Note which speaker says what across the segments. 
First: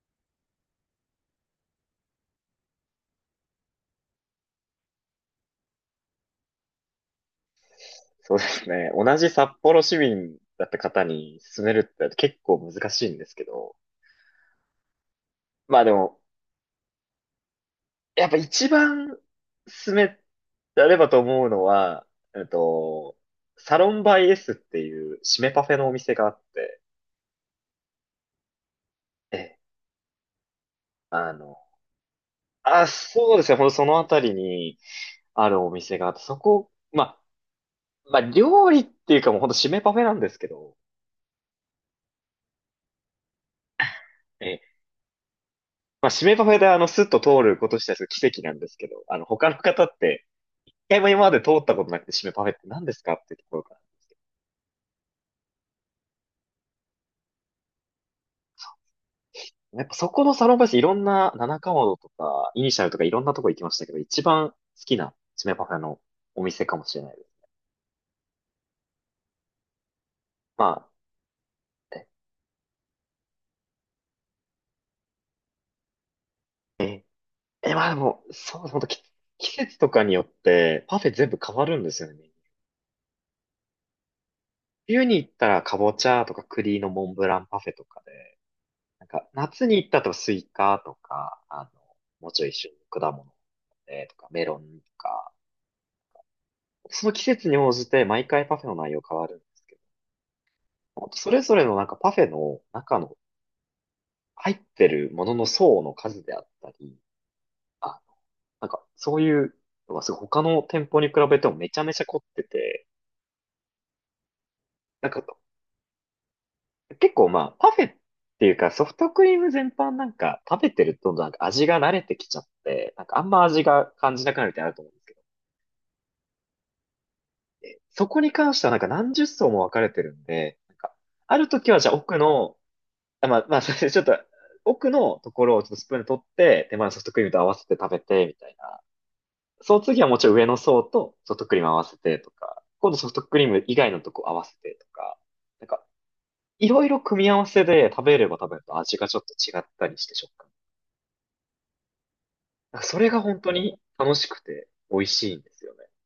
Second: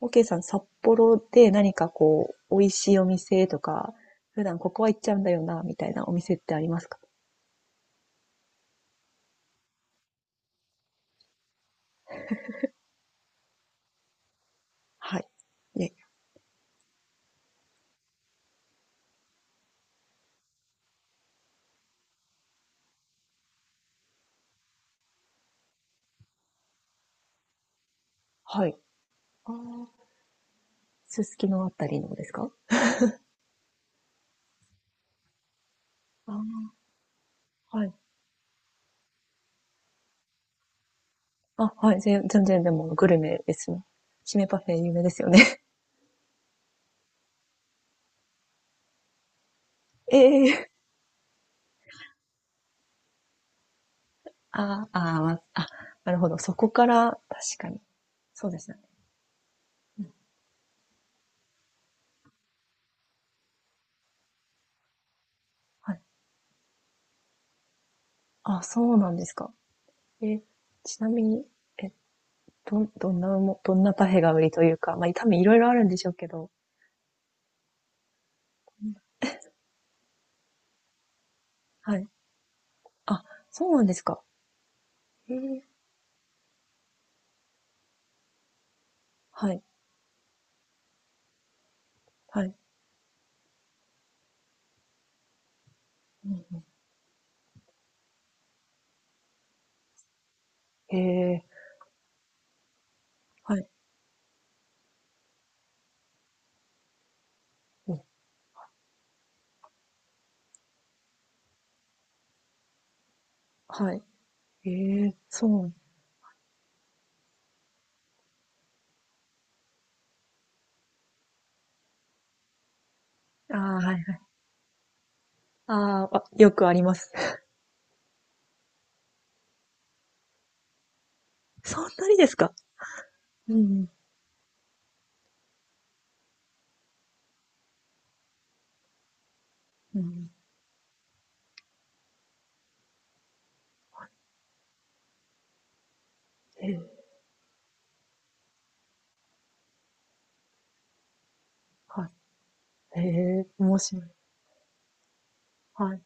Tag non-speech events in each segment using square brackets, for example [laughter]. Speaker 1: OK さん、札幌で何かこう、美味しいお店とか、普段ここは行っちゃうんだよな、みたいなお店ってありますか？
Speaker 2: そうですね。同じ札幌市民だった方に勧めるって結構難しいんですけど。
Speaker 1: はい。
Speaker 2: まあで
Speaker 1: で、
Speaker 2: も、やっぱ一番勧められればと思うのは、えっと、サロンバイ S っていう締めパフェのお店があって、
Speaker 1: はい。
Speaker 2: え
Speaker 1: あ
Speaker 2: え、
Speaker 1: あ、す
Speaker 2: あ
Speaker 1: すき
Speaker 2: の、
Speaker 1: のあたりのですか？
Speaker 2: あ、そうですね。ほんとそのあたりにあるお店があって、そ
Speaker 1: あ
Speaker 2: こ、まあ、
Speaker 1: あ、はい。
Speaker 2: まあ料理っていうかもうほんと締めパフェなんですけど、
Speaker 1: あ、はい。全然でもグルメですね。姫
Speaker 2: え
Speaker 1: パフェ
Speaker 2: え、
Speaker 1: 有名ですよね。
Speaker 2: まあ締めパフェでスッと通ることしたら奇跡なんですけど、他の方って、
Speaker 1: [laughs] ええ。
Speaker 2: 回も今まで通ったことなくて、締めパフェって何ですかっていうところから。
Speaker 1: ああ、あーまあ、なるほど。そこから、確かに。そうですね。
Speaker 2: やっぱ
Speaker 1: う
Speaker 2: そ
Speaker 1: ん、
Speaker 2: このサロンパスいろんな七かまどとか、イニシャルとかいろんなとこ行きましたけど、一番好きな締めパフェ
Speaker 1: は
Speaker 2: の
Speaker 1: い。
Speaker 2: お店かもしれないです。
Speaker 1: あ、そうなんですか。え、
Speaker 2: まあ、
Speaker 1: ちなみに、え、
Speaker 2: え、
Speaker 1: どんなパフェが売りというか、まあ、多分いろいろあるんでしょうけど、
Speaker 2: まあでも、そう、ほんと季節とかによってパフェ全部変わるんで
Speaker 1: は
Speaker 2: す
Speaker 1: い。
Speaker 2: よね。
Speaker 1: あ、そうなんですか。
Speaker 2: 冬に行っ
Speaker 1: へ
Speaker 2: たら
Speaker 1: え。
Speaker 2: かぼちゃとか栗のモンブランパフェとかで、なんか
Speaker 1: はい、
Speaker 2: 夏に行ったらスイカとか、もうち
Speaker 1: は
Speaker 2: ょい
Speaker 1: い。
Speaker 2: 一緒に果物、とかメロンとか、
Speaker 1: うんうん。
Speaker 2: その季節に応じて毎回パフェの内容変わるん
Speaker 1: へ
Speaker 2: ほんとそれ
Speaker 1: え。
Speaker 2: ぞれのなんかパフェの中の
Speaker 1: はい。
Speaker 2: 入ってるものの層の数であったり、
Speaker 1: うん。
Speaker 2: あ、なんかそういうのがすごい他の店舗に比べてもめちゃめちゃ凝ってて、
Speaker 1: はい。え
Speaker 2: なん
Speaker 1: え、
Speaker 2: か
Speaker 1: そう。
Speaker 2: 結構まあパフェっていうかソフトクリーム全般なんか食べてるとなんか味が慣れてきちゃって、なんかあんま
Speaker 1: あ
Speaker 2: 味
Speaker 1: あ、は
Speaker 2: が
Speaker 1: いは
Speaker 2: 感
Speaker 1: い
Speaker 2: じなくなるみたいなのあると思うんですけど、
Speaker 1: うんうんへえはいうんはいへえそうああ、あ、よくあります。
Speaker 2: そこに関してはなんか何十層も分かれてるんで、なんかある
Speaker 1: [laughs]
Speaker 2: 時は
Speaker 1: そん
Speaker 2: じゃあ
Speaker 1: なに
Speaker 2: 奥
Speaker 1: ですか？
Speaker 2: の、まあ
Speaker 1: うん
Speaker 2: ま
Speaker 1: う
Speaker 2: あそれ [laughs]
Speaker 1: ん。
Speaker 2: ちょっと奥のところをちょっとスプーンで取って、手前のソフトクリームと合わせて食べて、みたいな。その
Speaker 1: う
Speaker 2: 次はもち
Speaker 1: ん
Speaker 2: ろん上の層とソフトクリーム合わせてとか、今度ソフトクリーム以外のとこ合わせてとか、なんか、い
Speaker 1: へえ、
Speaker 2: ろいろ組み合わせで食べれば食べると味がちょっと違ったりして食感。
Speaker 1: は
Speaker 2: なんかそ
Speaker 1: い。へ
Speaker 2: れが本
Speaker 1: え、
Speaker 2: 当
Speaker 1: 面
Speaker 2: に
Speaker 1: 白い。
Speaker 2: 楽しくて美味しいんですよね。
Speaker 1: はい。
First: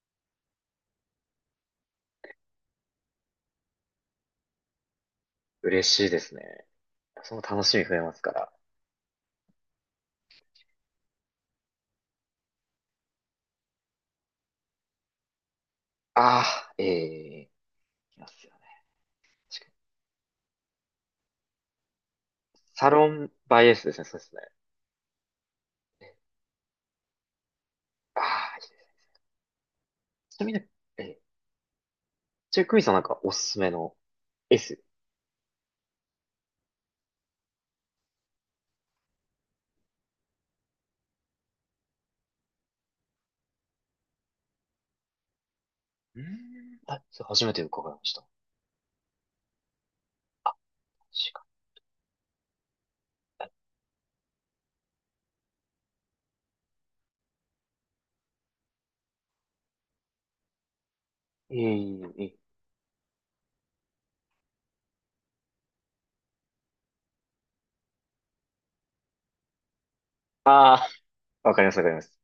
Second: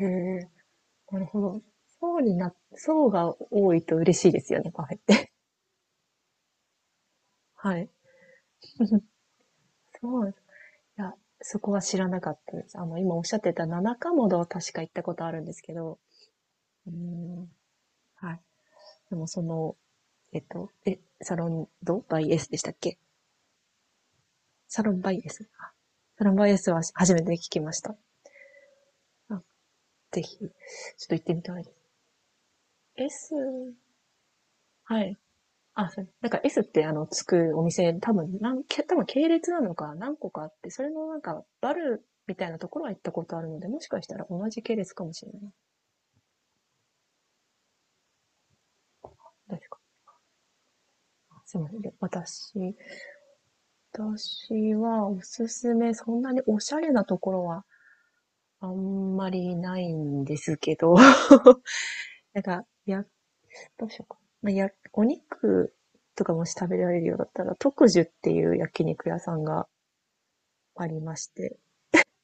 Speaker 1: へえ、なるほど。層にな層が多いと嬉しいですよね、カフェって。
Speaker 2: 嬉しいですね。その
Speaker 1: [laughs]
Speaker 2: 楽し
Speaker 1: は
Speaker 2: み
Speaker 1: い。
Speaker 2: 増えますから。
Speaker 1: [laughs] そうなんです。いや、そこは知らなかったです。今おっしゃってた七かまどは確か行ったことあるんですけど。
Speaker 2: ああ、え
Speaker 1: うー
Speaker 2: え
Speaker 1: ん、
Speaker 2: ー、いま
Speaker 1: はい。
Speaker 2: すよね。
Speaker 1: でも
Speaker 2: 確かに。
Speaker 1: サロンドバイエスでしたっ
Speaker 2: サ
Speaker 1: け？
Speaker 2: ロンバイエースですね、そうですね。
Speaker 1: サロンバイエスサロンバイエスは初めて聞きました。
Speaker 2: ああ、いいで
Speaker 1: あ、ぜ
Speaker 2: す。
Speaker 1: ひ、
Speaker 2: ち
Speaker 1: ち
Speaker 2: な
Speaker 1: ょ
Speaker 2: みにね、え
Speaker 1: っと
Speaker 2: ー、
Speaker 1: 行ってみたい
Speaker 2: ちなみにクミさんなん
Speaker 1: で
Speaker 2: かお
Speaker 1: す。S、
Speaker 2: すすめの S。
Speaker 1: はい。あ、そうなんか S ってあの、つくお店、多分系列なのか何個かあって、それのなんか、バルみたいなところは行ったことあるので、もしかしたら同じ系列かもしれない。
Speaker 2: うーん、あ、それ初めて伺いました。確
Speaker 1: 確か
Speaker 2: か
Speaker 1: な。すみません。私はおすすめ、そんなにおしゃれなところはあんまりないんですけど、[laughs]
Speaker 2: に、ええええ、
Speaker 1: なんか、や、どうしようか。まあ、や、お肉とかもし食べられるようだったら、特樹っていう焼肉屋さんが
Speaker 2: あ
Speaker 1: ありまし
Speaker 2: あ、わ
Speaker 1: て。
Speaker 2: かります、わかります。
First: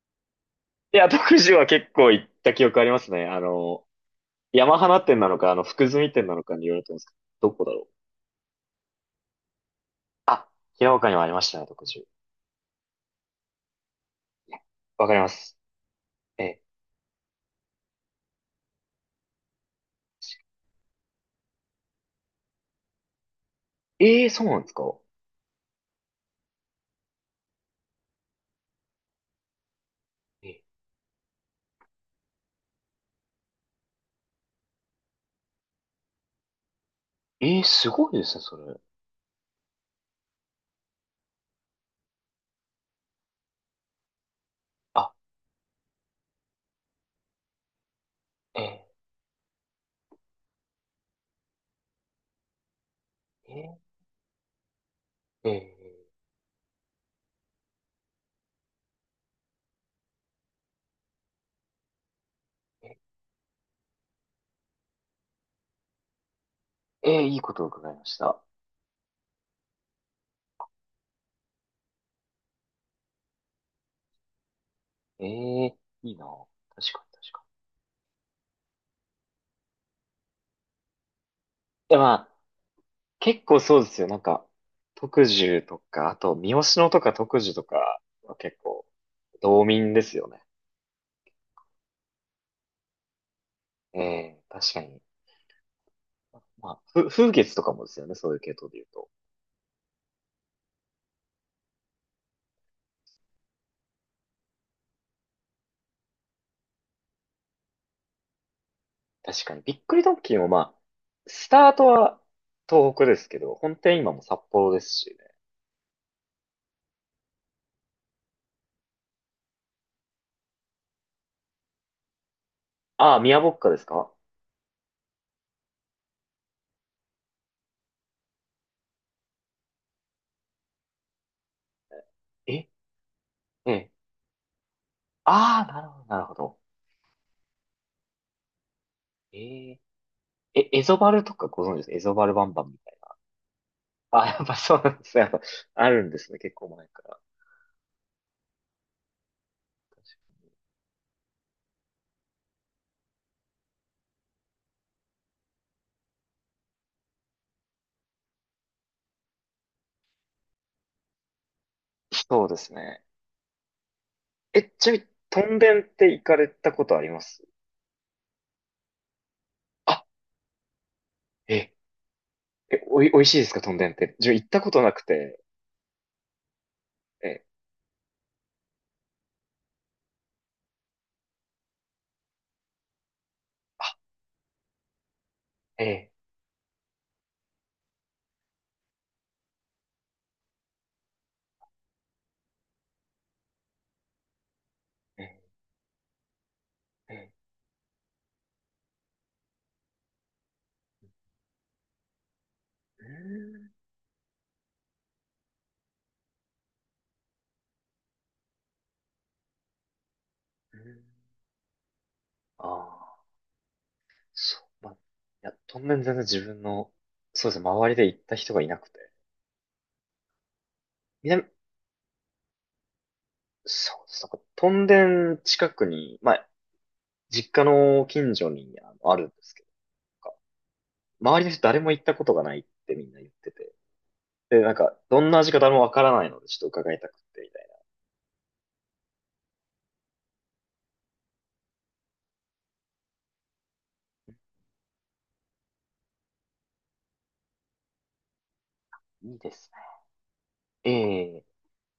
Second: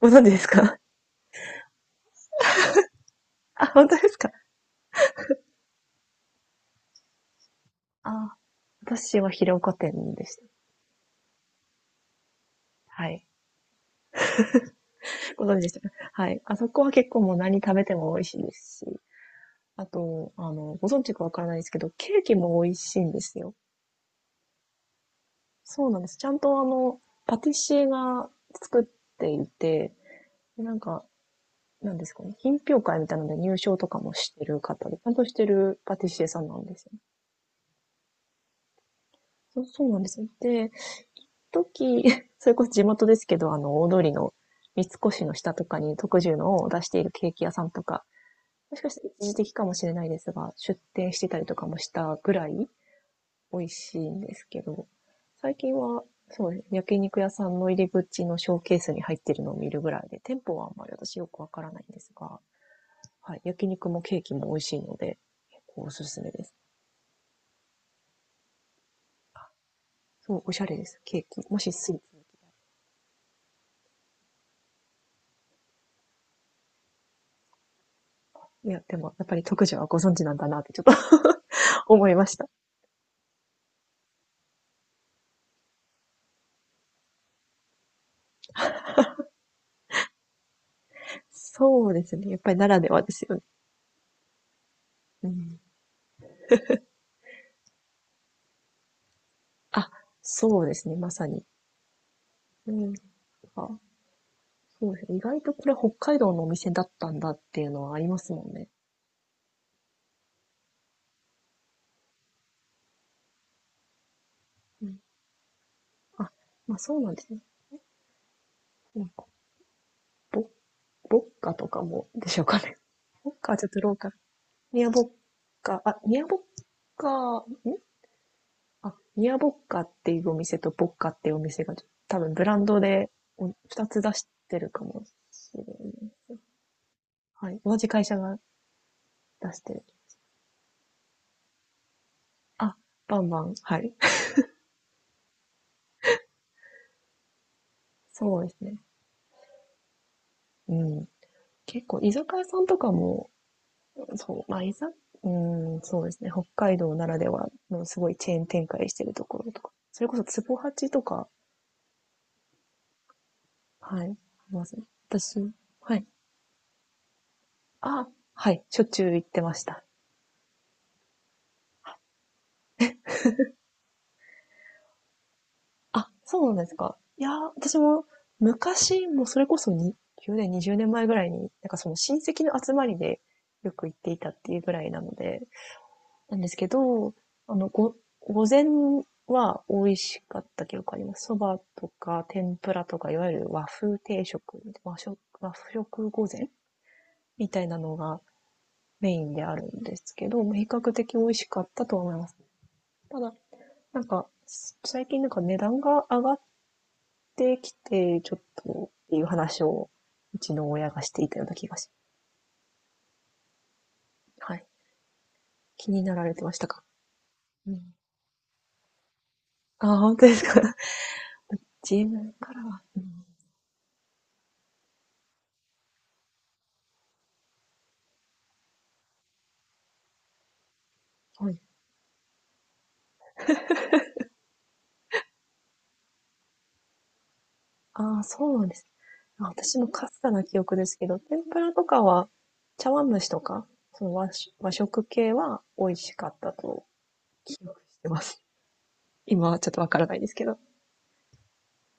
Speaker 1: ご存知ですか？
Speaker 2: いや、徳島は結構行った記憶ありますね。
Speaker 1: [laughs] あ、本当ですか？
Speaker 2: 山花店なのか、福住店なのかによると思うんですけど、どこだろう。
Speaker 1: あ、私は広岡店でした。
Speaker 2: 平岡にもありましたね、徳島。い
Speaker 1: はい。
Speaker 2: や、わかりま
Speaker 1: ご
Speaker 2: す。
Speaker 1: 存知でしたか？はい。あ
Speaker 2: え、
Speaker 1: そこは結構もう何食べても美味しいですし、あと、ご存知かわからないですけど、ケーキも美味しいんですよ。
Speaker 2: えー、そうなんですか？
Speaker 1: そうなんです。ちゃんとパティシエが作っていて、
Speaker 2: え、
Speaker 1: でなんか、なんですかね、品評会みたいなので入賞とかもしてる方で、ちゃんとしてるパティシエさんなんですよね。
Speaker 2: えー、すごいですね、それ。
Speaker 1: そうそうなんですよね。で、時、[laughs] それこそ地元ですけど、大通りの三
Speaker 2: あ、
Speaker 1: 越の下とかに特需のを出しているケーキ屋さんとか、
Speaker 2: え
Speaker 1: もしかしたら一時的かもしれないですが、出店してたりとかもしたぐらい
Speaker 2: ー、
Speaker 1: 美味
Speaker 2: え
Speaker 1: しいんですけど、
Speaker 2: ー、
Speaker 1: 最近は、
Speaker 2: え
Speaker 1: そうですね、焼肉屋さんの入り口のショーケースに入ってるのを見るぐらいで、店舗はあんまり私よくわからないんですが、
Speaker 2: ー、え
Speaker 1: はい。焼肉もケーキも美味しいので、結構おすすめです。
Speaker 2: いいことを伺いました。
Speaker 1: そう、おしゃれです。ケーキ。もしスイーツ。
Speaker 2: えー、いいな。確かに、確か
Speaker 1: いや、でも、やっぱり特需はご存知なんだなってちょっと [laughs]
Speaker 2: に。いや、
Speaker 1: 思
Speaker 2: ま
Speaker 1: いま
Speaker 2: あ、
Speaker 1: した。
Speaker 2: 結構そうですよ。なんか、徳寿とか、あと、三好野とか徳寿とかは結構、道民ですよね。
Speaker 1: そうですね。やっぱりならではですよね。
Speaker 2: ええ、確かに。
Speaker 1: うん。
Speaker 2: まあ、風月とかもですよね、そういう系統で言うと。
Speaker 1: あ、そうですね。まさに。うん。あ、そうですね。意外とこれ北海道のお店だったんだっていうのはありますもんね。
Speaker 2: 確かに。びっくりドンキーもまあ、スタートは東北ですけど、本店今も札幌で
Speaker 1: う
Speaker 2: す
Speaker 1: ん。
Speaker 2: しね。
Speaker 1: あ、まあそうなんですね。なんか、ボッ、ボッカとかもでしょうかね。
Speaker 2: ああ、
Speaker 1: ボッ
Speaker 2: 宮ぼ
Speaker 1: カ
Speaker 2: っ
Speaker 1: はちょ
Speaker 2: か
Speaker 1: っ
Speaker 2: で
Speaker 1: と
Speaker 2: す
Speaker 1: ローカ
Speaker 2: か？
Speaker 1: ル。ニアボッカ、あ、ニアボッカ、んあ、ミアボッカっていうお店とボッカっていうお店が、多分ブ
Speaker 2: え
Speaker 1: ランドでお
Speaker 2: え
Speaker 1: 二
Speaker 2: え。
Speaker 1: つ出してるかもしれ
Speaker 2: ああ、
Speaker 1: ない
Speaker 2: なるほど、なるほ
Speaker 1: です。
Speaker 2: ど。
Speaker 1: はい。同じ会社が出し
Speaker 2: え
Speaker 1: て
Speaker 2: え。
Speaker 1: る。
Speaker 2: エゾバルとかご存知です？エゾバルバンバン
Speaker 1: あ、
Speaker 2: みたい
Speaker 1: バンバン。はい。
Speaker 2: な。あ、やっぱそうなんですね。やっぱあるんですね、結構前から。
Speaker 1: [laughs] そうですね。うん。結構、居酒屋さんとかも、そう、まあ、いざ、うん、そうですね。北海道ならではのすごいチェーン展開してるところとか。それこそ、ツボハチとか、
Speaker 2: そうですね。
Speaker 1: はい、いますね。
Speaker 2: ちなみに、ト
Speaker 1: 私、
Speaker 2: ンデンっ
Speaker 1: はい。
Speaker 2: て行かれたことあります？
Speaker 1: あ、はい。しょっちゅう行ってました。
Speaker 2: あ、え、おいしいですか、トンデンって。自分行ったことなくて。
Speaker 1: あ、そうなんですか。いやー、
Speaker 2: え
Speaker 1: 私も昔、もうそれこそに1年、20年前ぐらいに、なんかその親戚の集まりでよく行っていたっていうぐらいなので、
Speaker 2: ええ、
Speaker 1: なんですけど、あの、ご、午前は美味しかった記憶あります。そばとか天ぷらとか、いわゆる和風定食、
Speaker 2: ええ、
Speaker 1: 和食午前
Speaker 2: ええ、
Speaker 1: みたいなのがメインであるんですけど、まあ比較的美味しかったとは思います。ただ、
Speaker 2: う
Speaker 1: なんか、最近なんか値段が上がっってきて、ちょっとっていう話を、うちの
Speaker 2: ーん、う
Speaker 1: 親
Speaker 2: ん。
Speaker 1: がしていたような気がし
Speaker 2: ああ、
Speaker 1: ます、は
Speaker 2: そ
Speaker 1: い。
Speaker 2: う、まあ、いや、当
Speaker 1: 気
Speaker 2: 面
Speaker 1: に
Speaker 2: 全
Speaker 1: な
Speaker 2: 然
Speaker 1: られ
Speaker 2: 自
Speaker 1: てまし
Speaker 2: 分
Speaker 1: たか？
Speaker 2: の、そうですね、
Speaker 1: うん。
Speaker 2: 周りで行った人がいなくて。
Speaker 1: あ、本当ですか？
Speaker 2: 南、
Speaker 1: [laughs] 自分からは。うん、
Speaker 2: そうです、なんか、トンデン近くに、まあ、実家の近所にあるんですけど、なんか周り
Speaker 1: は
Speaker 2: の
Speaker 1: い。
Speaker 2: 人誰も行ったことがないってみんな言ってて。で、なんか、どんな味か誰もわからないので、ちょっと伺いたくて、みたい
Speaker 1: ああ、そうなんです。あ私もかすかな記憶ですけど、天ぷらとかは、茶碗蒸しとか、その和食和食系は美味しかったと記憶してます。
Speaker 2: な。いい
Speaker 1: 今
Speaker 2: で
Speaker 1: はちょ
Speaker 2: す
Speaker 1: っとわ
Speaker 2: ね。
Speaker 1: からないですけど。
Speaker 2: ええ、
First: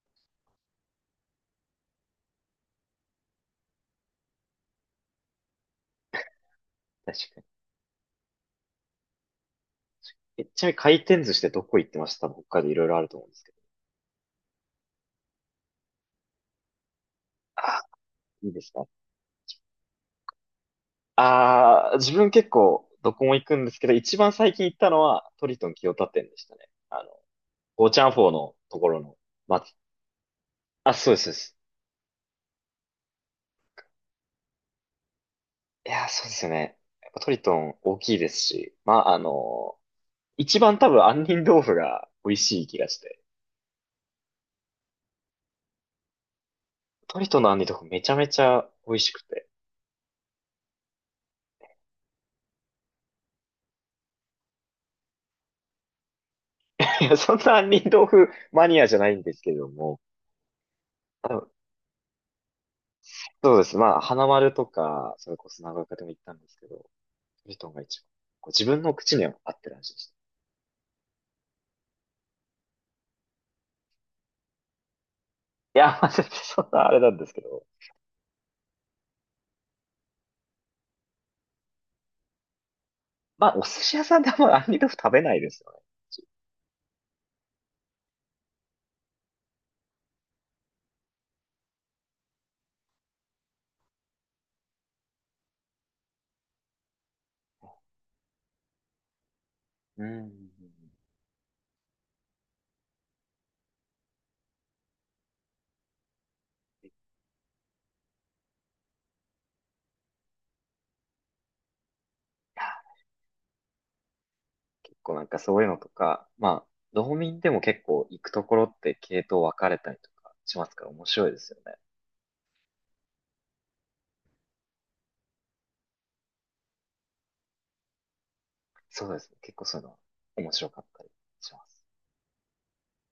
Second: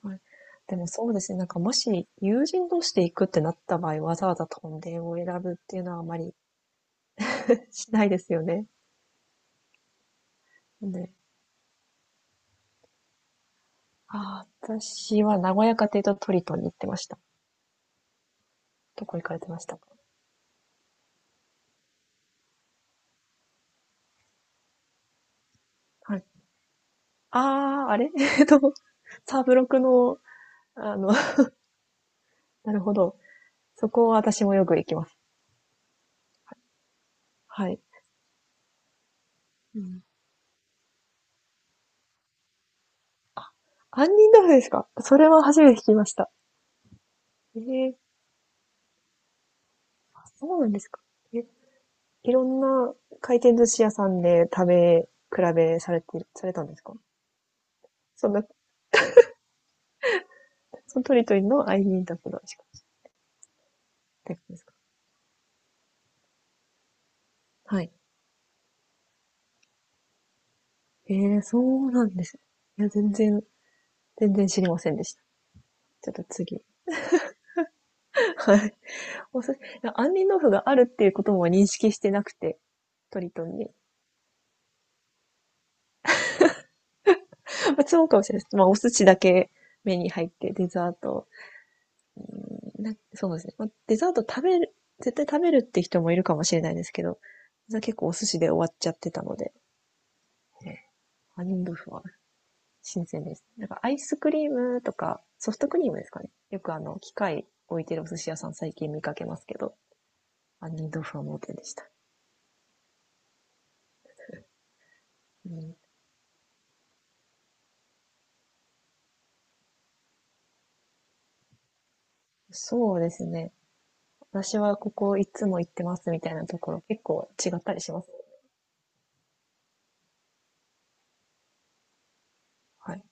Speaker 1: はい。でもそうですね、なんかもし友人同士で行くってなった場合、わざわざとんでんを選ぶっていうのはあまり
Speaker 2: 確か
Speaker 1: [laughs] しないですよね。
Speaker 2: に。ちなみに
Speaker 1: なん
Speaker 2: 回
Speaker 1: で、
Speaker 2: 転寿司ってどこ行ってました？多分北海道いろいろあると思うんですけど。
Speaker 1: ああ、私は名古屋家庭とトリトンに行ってました。
Speaker 2: ああ、いいですね。
Speaker 1: どこ行かれてましたか？
Speaker 2: ああ、自分結構どこも行くんですけど、一番最近行ったのはトリトン清田
Speaker 1: はい。
Speaker 2: 店でしたね。
Speaker 1: あ
Speaker 2: ゴー
Speaker 1: あ、あ
Speaker 2: チャ
Speaker 1: れ
Speaker 2: ンフォー
Speaker 1: [laughs] えっ
Speaker 2: の
Speaker 1: と、
Speaker 2: ところの
Speaker 1: サブロ
Speaker 2: 松。
Speaker 1: クの、
Speaker 2: あ、
Speaker 1: あの、
Speaker 2: そうです、そうで
Speaker 1: [laughs]
Speaker 2: す。
Speaker 1: なるほど。そこは私もよく行きます。
Speaker 2: いやー、そうですよね。やっぱトリト
Speaker 1: は
Speaker 2: ン
Speaker 1: い。
Speaker 2: 大きいですし、まあ、
Speaker 1: うん。
Speaker 2: 一番多分杏仁豆腐が美味しい気がして、
Speaker 1: 杏仁豆腐ですか？それは初めて聞きました。
Speaker 2: トリトンの杏仁豆
Speaker 1: え
Speaker 2: 腐
Speaker 1: え
Speaker 2: めちゃめちゃ美味しくて。
Speaker 1: あ、そうなんですか。え、いろんな回転寿司屋さんで食べ比べされたんですか？
Speaker 2: [laughs] いや、そんな杏仁豆腐
Speaker 1: そんな、
Speaker 2: マニアじゃないんですけれども、
Speaker 1: そのトリ
Speaker 2: あ
Speaker 1: トリ
Speaker 2: の
Speaker 1: の杏仁豆腐の味かっ
Speaker 2: そうです。まあ、花
Speaker 1: てこと
Speaker 2: 丸
Speaker 1: です
Speaker 2: と
Speaker 1: か？
Speaker 2: か、それこそ長岡でも行ったんですけど、トリトンが
Speaker 1: はい。
Speaker 2: 一番、こう自分の口には合ってる味でした。
Speaker 1: ええそうなんです。いや、全然知りませんでした。
Speaker 2: いや、まあ、
Speaker 1: ちょっと
Speaker 2: 全然
Speaker 1: 次。
Speaker 2: そんなあれなんですけど。
Speaker 1: はい。お寿杏仁豆腐があるっていうことも認識してなくて、トリト
Speaker 2: まあ、
Speaker 1: ン
Speaker 2: お
Speaker 1: に。
Speaker 2: 寿司屋さんであんま杏仁豆腐食べないですよね。
Speaker 1: まあ、そうかもしれないです。まあ、お寿司だけ目に入って、デザート。うんなそうですね。まあ、デザート食べる、絶対食べるって人もいるかもしれないですけど、結構お寿司で終わっちゃってたので、
Speaker 2: うん、うん、うん、
Speaker 1: 杏仁豆腐は新鮮です。なんかアイスクリームとか、ソフトクリームですかね。よく機械置いてるお寿司屋さん最近見かけますけど、杏仁豆腐は盲点でした。
Speaker 2: 結構なんか
Speaker 1: う
Speaker 2: そういうの
Speaker 1: ん、
Speaker 2: とか、まあ、道民でも結構行くところって系統分かれたりとかしますから面白いですよね。
Speaker 1: そうですね。私はここいつも行ってますみたいなところ結構違ったりします。
Speaker 2: そうですね。結構そういうのは面白かったりします。
Speaker 1: はい。